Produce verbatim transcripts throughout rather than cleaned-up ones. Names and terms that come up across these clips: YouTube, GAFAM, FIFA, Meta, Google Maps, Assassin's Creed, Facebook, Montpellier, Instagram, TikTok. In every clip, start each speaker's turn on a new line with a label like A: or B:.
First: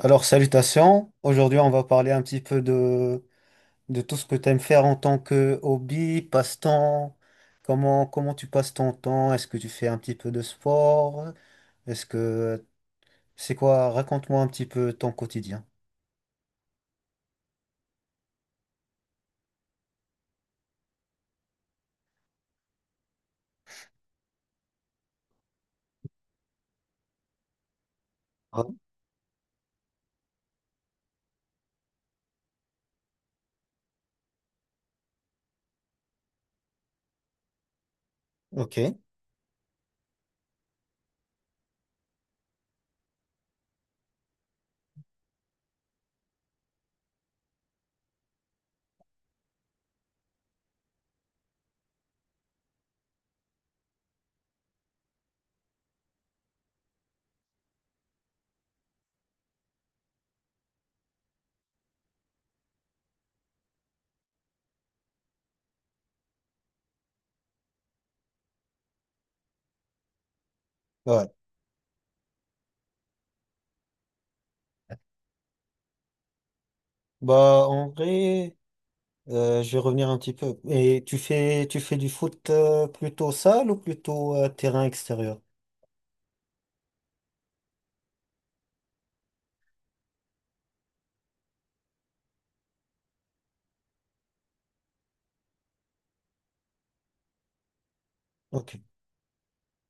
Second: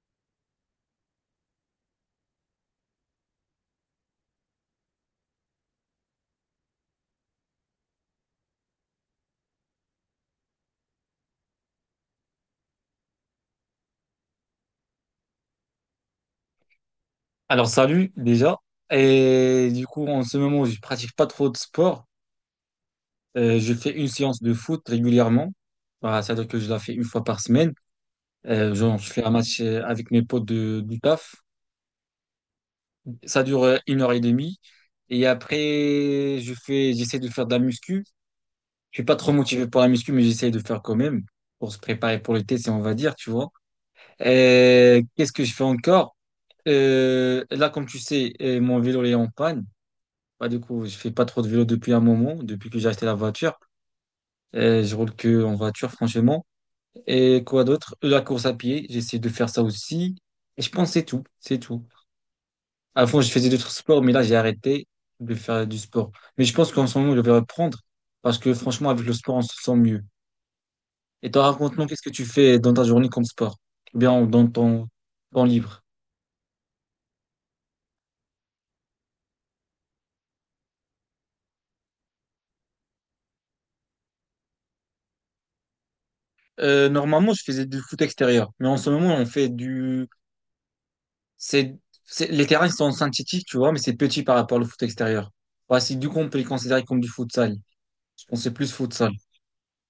A: Alors, salutations. Aujourd'hui, on va parler un petit peu de, de tout ce que tu aimes faire en tant que hobby, passe-temps. Comment, comment tu passes ton temps? Est-ce que tu fais un petit peu de sport? Est-ce que c'est quoi? Raconte-moi un petit peu ton quotidien.
B: Alors salut déjà. Et du coup, en ce moment, je pratique pas trop de sport. Euh, je fais une séance de foot régulièrement. Bah, c'est-à-dire que je la fais une fois par semaine.
A: Ah,
B: Euh, genre, je fais un match euh, avec mes potes de, du taf. Ça dure euh, une heure et demie. Et après, je fais, j'essaie de faire de la muscu.
A: ok,
B: Je suis pas trop motivé pour la muscu, mais j'essaie de faire quand même pour se préparer pour l'été, si on va dire, tu vois. Et qu'est-ce que je fais encore? Euh, là, comme tu sais, euh, mon vélo il est en panne. Bah, du coup, je fais pas trop de vélo depuis un moment, depuis que j'ai acheté la voiture. Euh, je roule que en voiture, franchement. Et quoi d'autre? La course à pied, j'essaie de faire ça aussi. Et je pense que c'est tout, c'est tout. Avant, je faisais d'autres sports, mais là, j'ai arrêté de faire du sport. Mais je pense qu'en ce moment, je vais reprendre parce que franchement, avec le sport, on se sent mieux.
A: ouais.
B: Et toi, raconte-nous, qu'est-ce que tu fais dans ta journée comme sport? Ou Bien, dans ton temps libre.
A: Bah, en vrai, euh, je vais revenir un petit peu. Et tu fais, tu fais du foot euh, plutôt salle ou plutôt euh, terrain extérieur?
B: Euh, normalement, je faisais du foot extérieur, mais en ce moment, on fait du C'est, c'est- les terrains ils sont synthétiques, tu vois, mais c'est petit par rapport au foot extérieur. Ouais, c'est du coup, on peut les considérer comme du futsal. Je pense que c'est plus
A: Ok,
B: futsal.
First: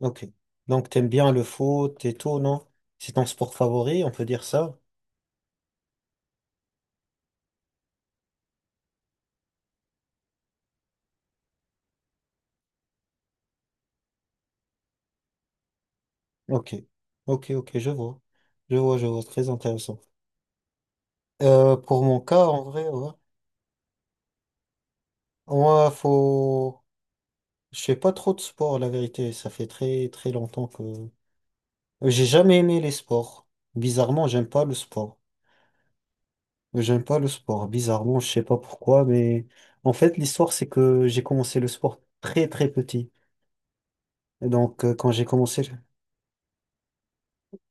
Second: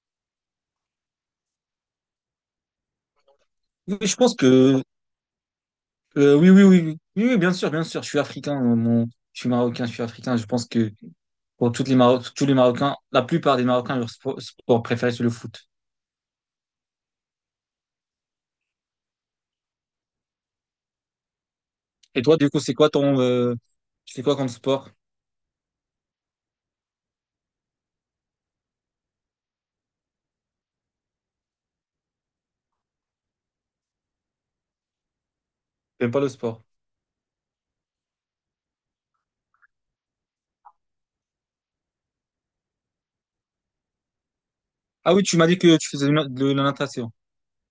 A: ok. Donc, t'aimes bien le foot et tout, non? C'est ton sport
B: Oui,
A: favori, on
B: je
A: peut
B: pense
A: dire ça?
B: que, euh, oui, oui, oui, oui, oui, oui, bien sûr, bien sûr. Je suis africain, euh, mon, je suis marocain, je suis africain. Je pense que pour toutes les Maro- tous les Marocains, la plupart des Marocains, leur sport, sport préféré, c'est le foot.
A: Ok, ok, ok, je vois. Je vois, je vois, très intéressant. Euh, pour mon
B: Et toi,
A: cas,
B: du coup,
A: en
B: c'est
A: vrai,
B: quoi
A: ouais,
B: ton, euh, tu fais quoi comme sport?
A: moi, faut... Je fais pas trop de sport, la vérité. Ça fait très, très longtemps que... J'ai jamais aimé les sports. Bizarrement, j'aime pas le sport.
B: T'aimes pas le sport?
A: J'aime pas le sport. Bizarrement, je sais pas pourquoi, mais... En fait, l'histoire, c'est que j'ai commencé le sport très, très petit. Et donc, euh, quand
B: Ah
A: j'ai
B: oui, tu m'as dit
A: commencé...
B: que tu faisais de la de la natation.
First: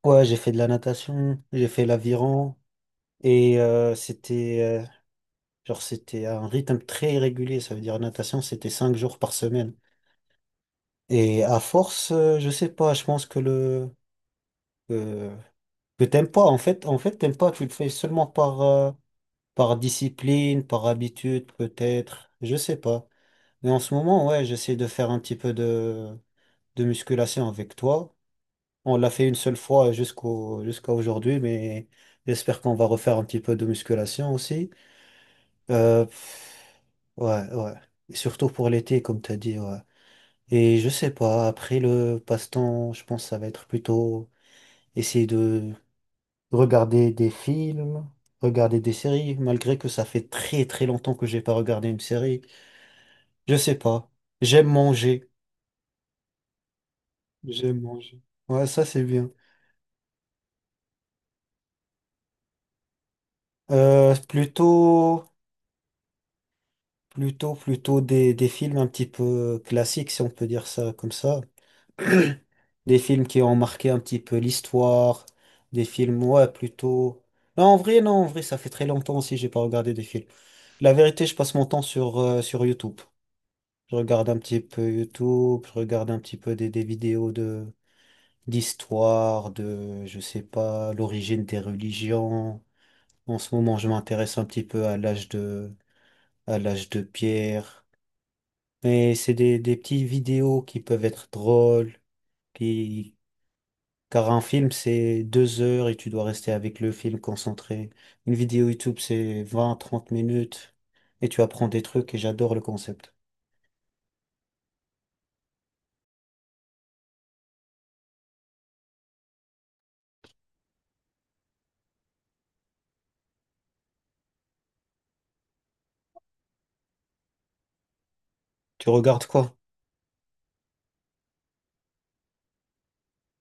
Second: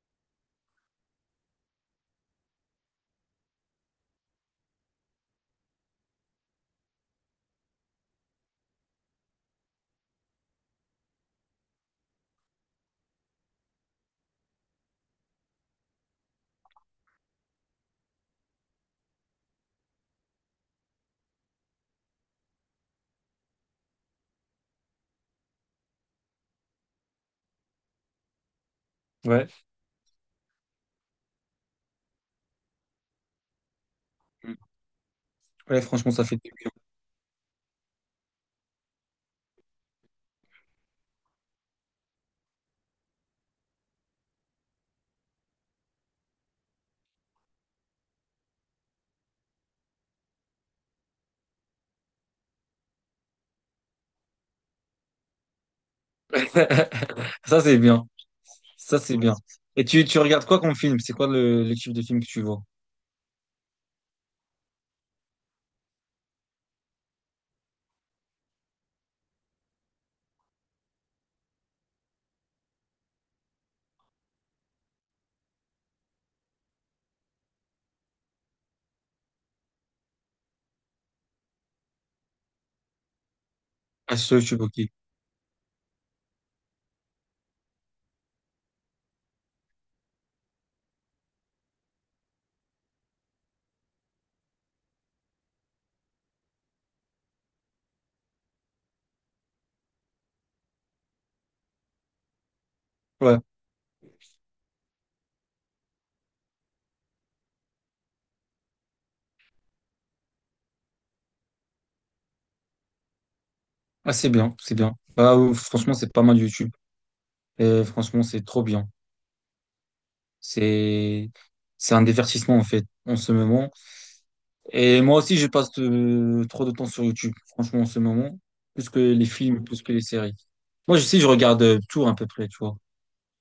A: Ouais, j'ai fait de la natation, j'ai fait l'aviron, et euh, c'était... euh, Genre, c'était un rythme très régulier. Ça veut dire natation, c'était cinq jours par semaine. Et à force, euh, je sais pas, je pense que le que, que t'aimes pas. En fait, en fait, t'aimes pas. Tu le fais seulement par euh, par discipline, par habitude, peut-être. Je sais pas. Mais en ce moment, ouais, j'essaie de faire un petit peu de de musculation avec toi. On l'a fait une
B: Ouais.
A: seule fois jusqu'au jusqu'à aujourd'hui, mais j'espère qu'on va refaire un petit peu de musculation aussi.
B: Ouais,
A: Euh,
B: franchement, ça fait du bien.
A: ouais, ouais. Et surtout pour l'été, comme t'as dit, ouais. Et je sais pas, après le passe-temps, je pense que ça va être plutôt essayer de regarder des films, regarder des séries, malgré que ça fait très très longtemps que j'ai pas regardé une série. Je sais pas. J'aime manger.
B: Ça, c'est
A: J'aime
B: bien.
A: manger. Ouais, ça
B: Ça,
A: c'est
B: c'est
A: bien.
B: bien. Et tu, tu regardes quoi comme film? C'est quoi le, le type de film que tu vois?
A: Euh, plutôt, plutôt, plutôt des, des films un petit peu classiques, si on peut dire ça comme ça. Des films qui ont marqué un petit peu l'histoire. Des films, ouais, plutôt. Non, en vrai, non, en vrai, ça fait très longtemps aussi que j'ai pas regardé des films. La vérité, je passe mon temps sur, euh, sur YouTube. Je
B: Ah,
A: regarde un
B: sur
A: petit
B: YouTube, ok.
A: peu YouTube, je regarde un petit peu des, des vidéos de d'histoire, de, je sais pas, l'origine des religions. En ce moment, je m'intéresse un petit peu à l'âge de, à l'âge de Pierre. Mais c'est des, des petites vidéos qui peuvent être drôles, qui,
B: Ouais.
A: car un film, c'est deux heures et tu dois rester avec le film concentré. Une vidéo YouTube, c'est vingt trente minutes et tu apprends des trucs et j'adore le concept.
B: Ah, c'est bien, c'est bien. Bah, ou- franchement, c'est pas mal YouTube. Et franchement, c'est trop bien. C'est, c'est un divertissement, en fait, en ce moment. Et moi aussi, je passe euh, trop de temps sur YouTube, franchement, en ce moment.
A: Tu
B: Plus que les
A: regardes quoi?
B: films, plus que les séries. Moi, je sais, je regarde euh, tout à peu près, tu vois.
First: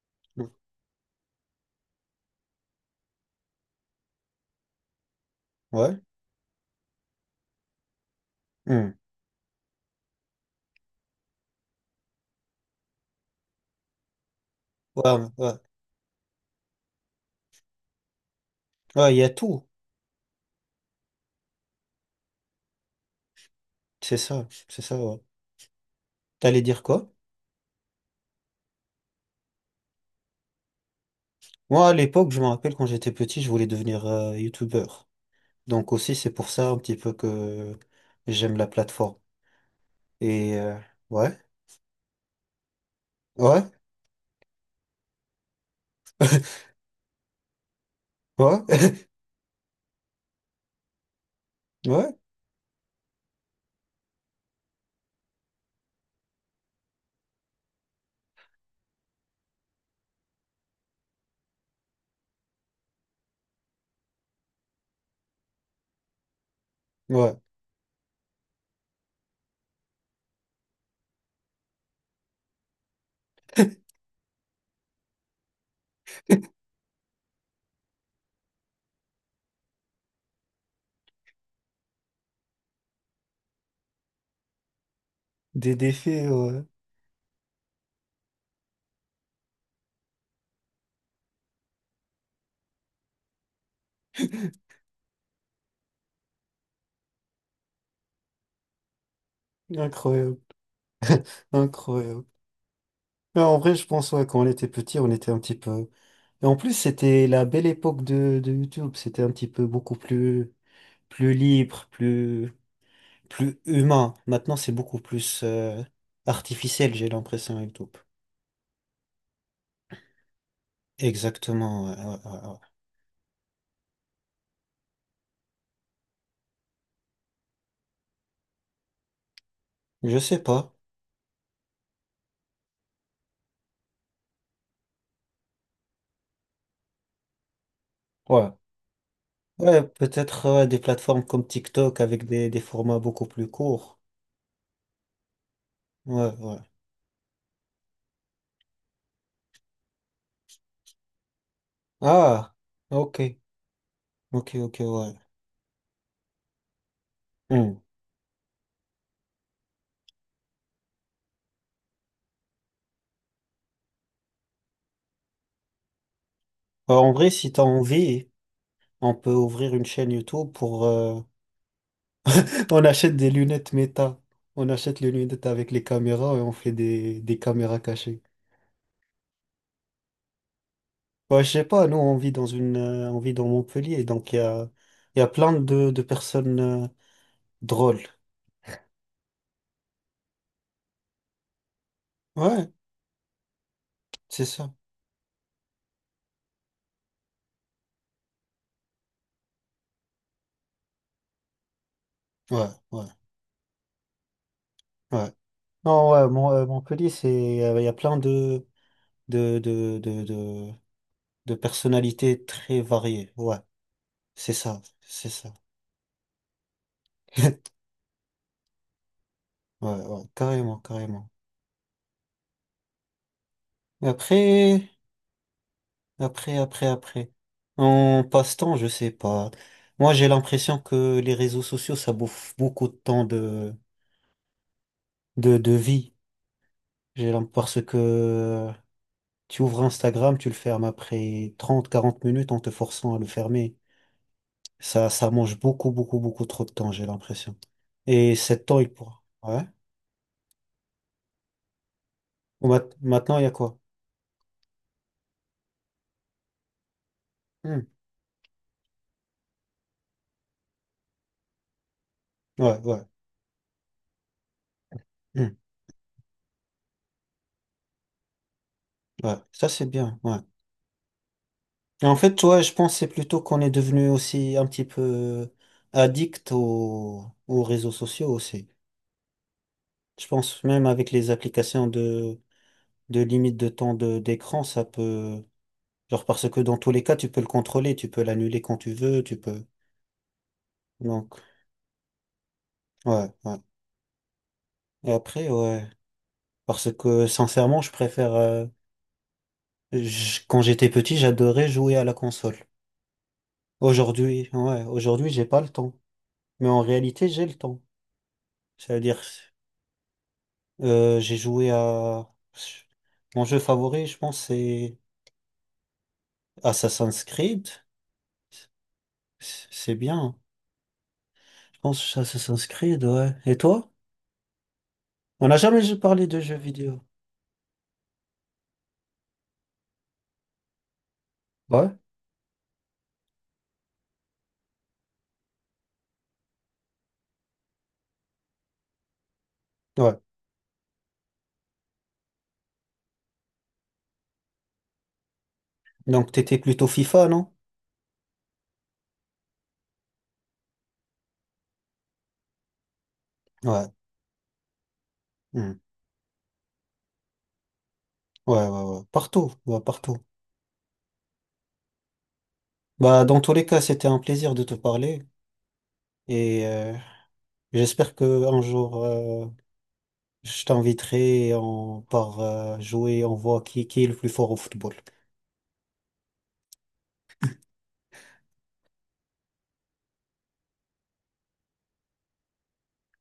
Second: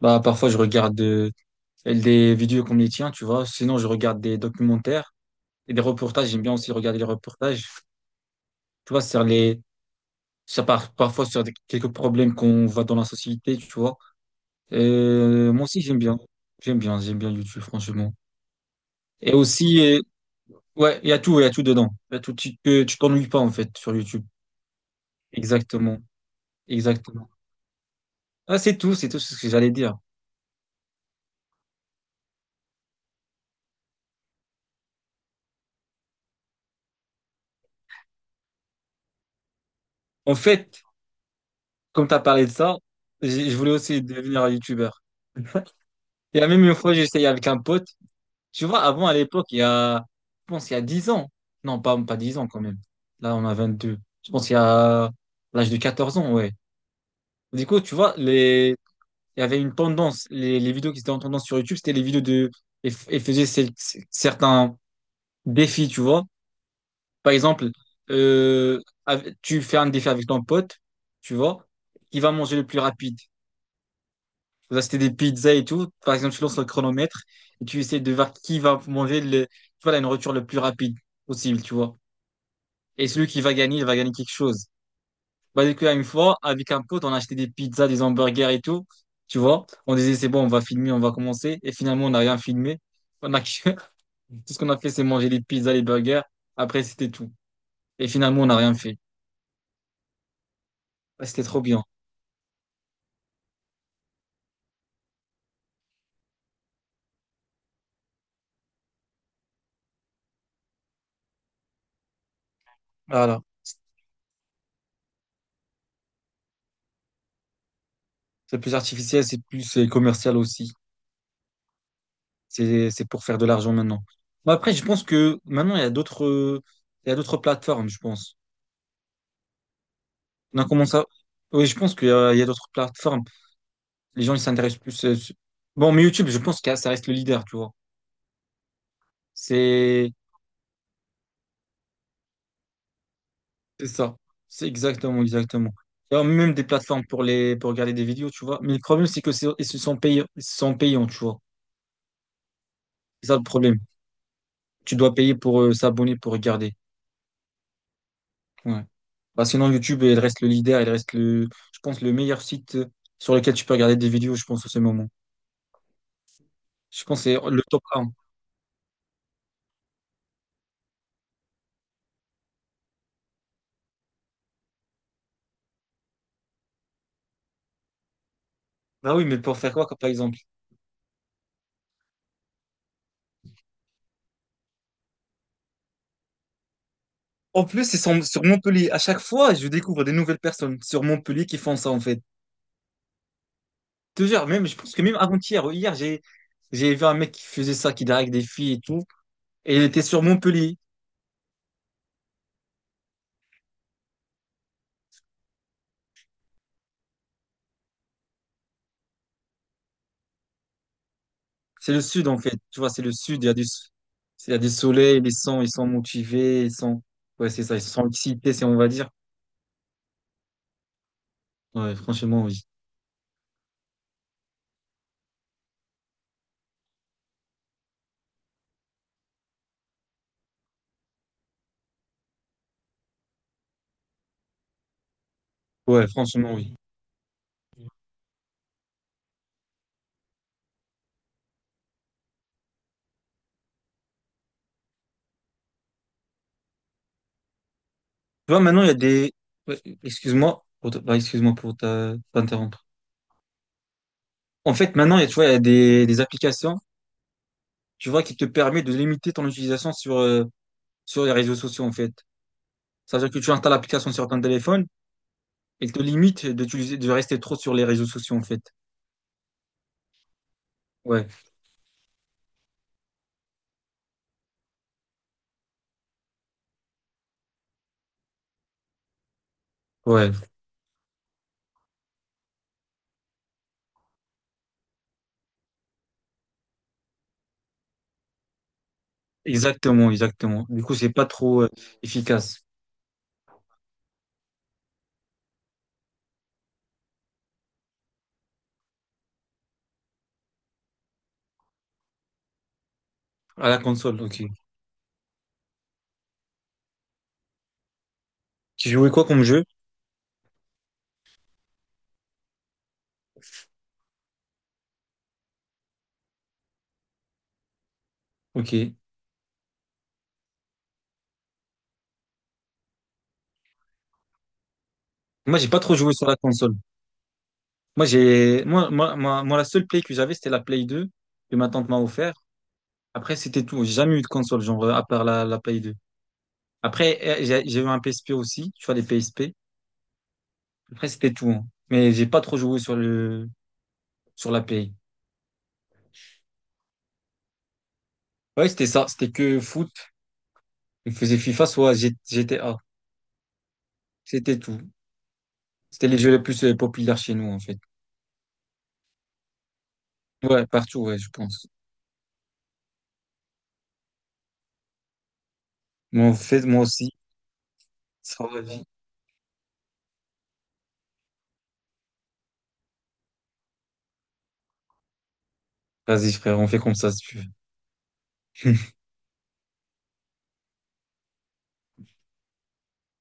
B: Bah,
A: Mm.
B: parfois, je regarde euh, des vidéos comme les tiens, tu vois. Sinon, je regarde des documentaires et des
A: Ouais.
B: reportages. J'aime bien aussi regarder les reportages. Tu
A: Mm.
B: vois, sur les, ça par parfois sur des- quelques problèmes qu'on voit dans la société, tu vois.
A: Ouais, ouais.
B: Euh, moi aussi, j'aime bien. J'aime bien, j'aime bien YouTube, franchement.
A: Ouais, il y a
B: Et
A: tout.
B: aussi, euh, ouais, il y a tout, il y a tout dedans. Il y a tout, tu te- tu t'ennuies pas, en fait, sur
A: C'est
B: YouTube.
A: ça, c'est ça, ouais.
B: Exactement,
A: T'allais dire quoi?
B: exactement. Ah, c'est tout, c'est tout ce que j'allais dire.
A: Moi, à l'époque, je me rappelle quand j'étais petit, je voulais devenir euh, youtubeur. Donc aussi, c'est pour ça un petit peu que j'aime la plateforme.
B: En
A: Et euh,
B: fait,
A: ouais,
B: comme tu as parlé de ça, j'ai- je
A: ouais,
B: voulais aussi devenir un YouTuber. Il y a même une fois, j'ai essayé avec un pote.
A: ouais,
B: Tu vois, avant, à l'époque, il y a, je pense, il y a dix ans. Non, pas, pas
A: ouais,
B: dix ans quand même. Là, on a vingt deux. Je pense, il y a l'âge de quatorze ans, ouais. Du coup, tu vois, les, il y avait une tendance. Les, les vidéos qui étaient en tendance sur YouTube, c'était les vidéos de, et, f- et faisaient cel- certains défis, tu vois. Par
A: ouais.
B: exemple, euh, ave- tu fais un défi avec ton pote, tu vois, qui va manger le plus rapide. Vous achetez des pizzas et tout. Par exemple, tu lances le chronomètre et tu essaies de voir qui va manger le, tu vois, la nourriture le plus rapide possible, tu vois. Et celui qui va gagner, il va gagner quelque chose. Bah,
A: Des
B: du coup, là, une
A: défis,
B: fois,
A: ouais.
B: avec un pote, on a acheté des pizzas, des hamburgers et tout. Tu vois, on disait, c'est bon, on va filmer, on va commencer. Et finalement, on n'a rien filmé. On a que- Tout ce qu'on a fait, c'est manger les pizzas, les burgers. Après, c'était tout. Et finalement, on n'a rien fait.
A: Incroyable,
B: Bah, C'était trop bien.
A: incroyable. Mais en vrai, je pense, ouais, quand on était petit, on était un petit peu. Et en plus, c'était la belle époque de, de YouTube. C'était un petit peu beaucoup plus, plus libre, plus.
B: Voilà.
A: Plus humain. Maintenant, c'est beaucoup plus euh, artificiel, j'ai l'impression et tout.
B: C'est plus artificiel, c'est plus euh, commercial aussi.
A: Exactement. Ouais, ouais, ouais, ouais.
B: C'est, c'est pour faire de l'argent maintenant. Mais après, je pense que maintenant, il y a d'autres, euh, il y a d'autres plateformes, je pense.
A: Je sais
B: On a
A: pas.
B: commencé à. Oui, je pense qu'il y a, il y a d'autres plateformes. Les gens, ils s'intéressent plus. euh, su- Bon, mais YouTube, je pense que ça reste le leader, tu vois.
A: Ouais. Ouais,
B: C'est,
A: peut-être ouais, des plateformes comme TikTok avec des, des formats beaucoup plus
B: c'est
A: courts.
B: ça. C'est exactement, exactement. Il y a
A: Ouais,
B: même
A: ouais.
B: des plateformes pour les, pour regarder des vidéos, tu vois. Mais le problème, c'est que c'est, ils se sont payants ils se sont payants, tu vois.
A: Ah, ok.
B: C'est ça le problème.
A: Ok, ok,
B: Tu
A: ouais.
B: dois payer pour euh, s'abonner, pour regarder.
A: Hmm.
B: Ouais. Bah, sinon, YouTube, il reste le leader, il reste le, je pense, le meilleur site sur lequel tu peux regarder des vidéos, je pense, en ce moment.
A: Alors,
B: Je
A: en
B: pense que
A: vrai,
B: c'est
A: si t'as
B: le top un.
A: envie, on peut ouvrir une chaîne YouTube pour... euh, on achète des lunettes méta. On achète les lunettes avec les caméras et on fait des, des caméras cachées.
B: Bah oui, mais pour faire quoi, comme par exemple?
A: Ouais, je sais pas, nous on vit dans une euh, on vit dans Montpellier, donc il y a, il y a plein de, de personnes euh,
B: En plus, c'est
A: drôles.
B: sur, sur Montpellier. À chaque fois, je découvre des nouvelles personnes sur Montpellier qui font ça, en fait.
A: Ouais, c'est
B: Toujours, même,
A: ça.
B: je pense que même avant-hier, ou hier, j'ai, j'ai vu un mec qui faisait ça, qui drague des filles et tout. Et il était sur Montpellier.
A: Ouais, ouais, ouais. Non, ouais, Mon- euh, Montpellier, c'est euh, il y a plein de de, de, de, de, de
B: C'est le sud, en
A: personnalités
B: fait.
A: très
B: Tu vois, c'est le
A: variées.
B: sud, il y a
A: Ouais,
B: du, il
A: c'est
B: y a du
A: ça,
B: soleil,
A: c'est
B: les
A: ça.
B: sons, ils sont motivés, ils sont, ouais, c'est ça, ils sont excités, c'est, on va dire.
A: Ouais, ouais, carrément, carrément.
B: Ouais, franchement, oui.
A: Et Après, après, après, après. En passe-temps, je sais pas. Moi, j'ai l'impression que les réseaux sociaux, ça bouffe beaucoup de temps de, de, de
B: Ouais,
A: vie.
B: franchement, oui.
A: J'ai l'im- parce
B: Tu
A: que tu ouvres Instagram, tu le fermes après trente quarante minutes en te forçant à le fermer. Ça, ça mange beaucoup, beaucoup, beaucoup trop de temps, j'ai l'impression. Et
B: vois,
A: cet temps,
B: maintenant, il
A: il
B: y a
A: pourra.
B: des.
A: Ouais.
B: Ouais, excuse-moi pour te- bah, excuse-moi pour ta-
A: Ou
B: t'interrompre.
A: mat- maintenant, il y a quoi?
B: En fait, maintenant, il y a- tu vois, il y a des, des applications,
A: Hmm.
B: tu vois, qui te permettent de limiter ton utilisation sur, euh, sur les réseaux sociaux, en fait.
A: Ouais, ouais.
B: C'est-à-dire que tu installes l'application sur ton téléphone
A: Hmm.
B: et elle te limite d'utiliser, de rester trop sur les réseaux sociaux, en fait.
A: Ouais. Ça, c'est bien. Ouais.
B: Ouais,
A: Et en fait, toi, je pense que c'est plutôt qu'on est devenu aussi un petit peu addict aux, aux réseaux sociaux aussi. Je
B: ouais,
A: pense même avec les applications de, de limite de temps de, d'écran, ça peut. Genre parce que dans tous les cas, tu peux le contrôler, tu peux l'annuler quand tu veux, tu peux.
B: exactement, exactement. Du coup, c'est pas
A: Donc,
B: trop, euh, efficace.
A: ouais, ouais. Et après, ouais. Parce que sincèrement, je préfère. Euh, je- quand j'étais petit, j'adorais jouer à la console.
B: À la console, ok.
A: Aujourd'hui, ouais, aujourd'hui, j'ai pas le temps. Mais en réalité, j'ai le temps.
B: Tu
A: C'est à
B: jouais
A: dire,
B: quoi comme jeu?
A: euh, j'ai joué à. Mon jeu favori, je pense, c'est Assassin's Creed.
B: Ok.
A: C'est c'est bien, hein. Je pense Assassin's Creed, ouais. Et toi? On n'a
B: Moi, j'ai
A: jamais
B: pas trop joué
A: parlé
B: sur la
A: de jeux
B: console.
A: vidéo.
B: Moi, j'ai, moi, moi, moi, moi, La seule Play que j'avais, c'était la Play deux que ma tante
A: Ouais.
B: m'a offert. Après, c'était tout. J'ai jamais eu de console, genre, à part la, la Play deux. Après, euh, j'ai j'ai eu un P S P aussi, tu vois, les P S P.
A: Ouais.
B: Après, c'était tout, hein. Mais j'ai pas trop joué sur le, sur la Play.
A: Donc, t'étais plutôt FIFA, non?
B: Ouais, c'était ça. C'était que foot. Je faisais FIFA, soit G- GTA.
A: Ouais.
B: C'était tout.
A: Hmm.
B: C'était les jeux les plus euh, populaires chez nous, en fait.
A: Ouais, ouais, ouais. Partout, ouais, partout.
B: Ouais, partout, ouais, je pense.
A: Bah, dans tous les cas, c'était un plaisir de te parler
B: moi en fait,
A: et
B: moi
A: euh,
B: aussi,
A: j'espère que
B: ça
A: un
B: va vie.
A: jour euh, je t'inviterai et on part euh, jouer, on voit qui, qui est le plus fort au football.
B: Vas-y, frère, on fait comme ça si tu veux.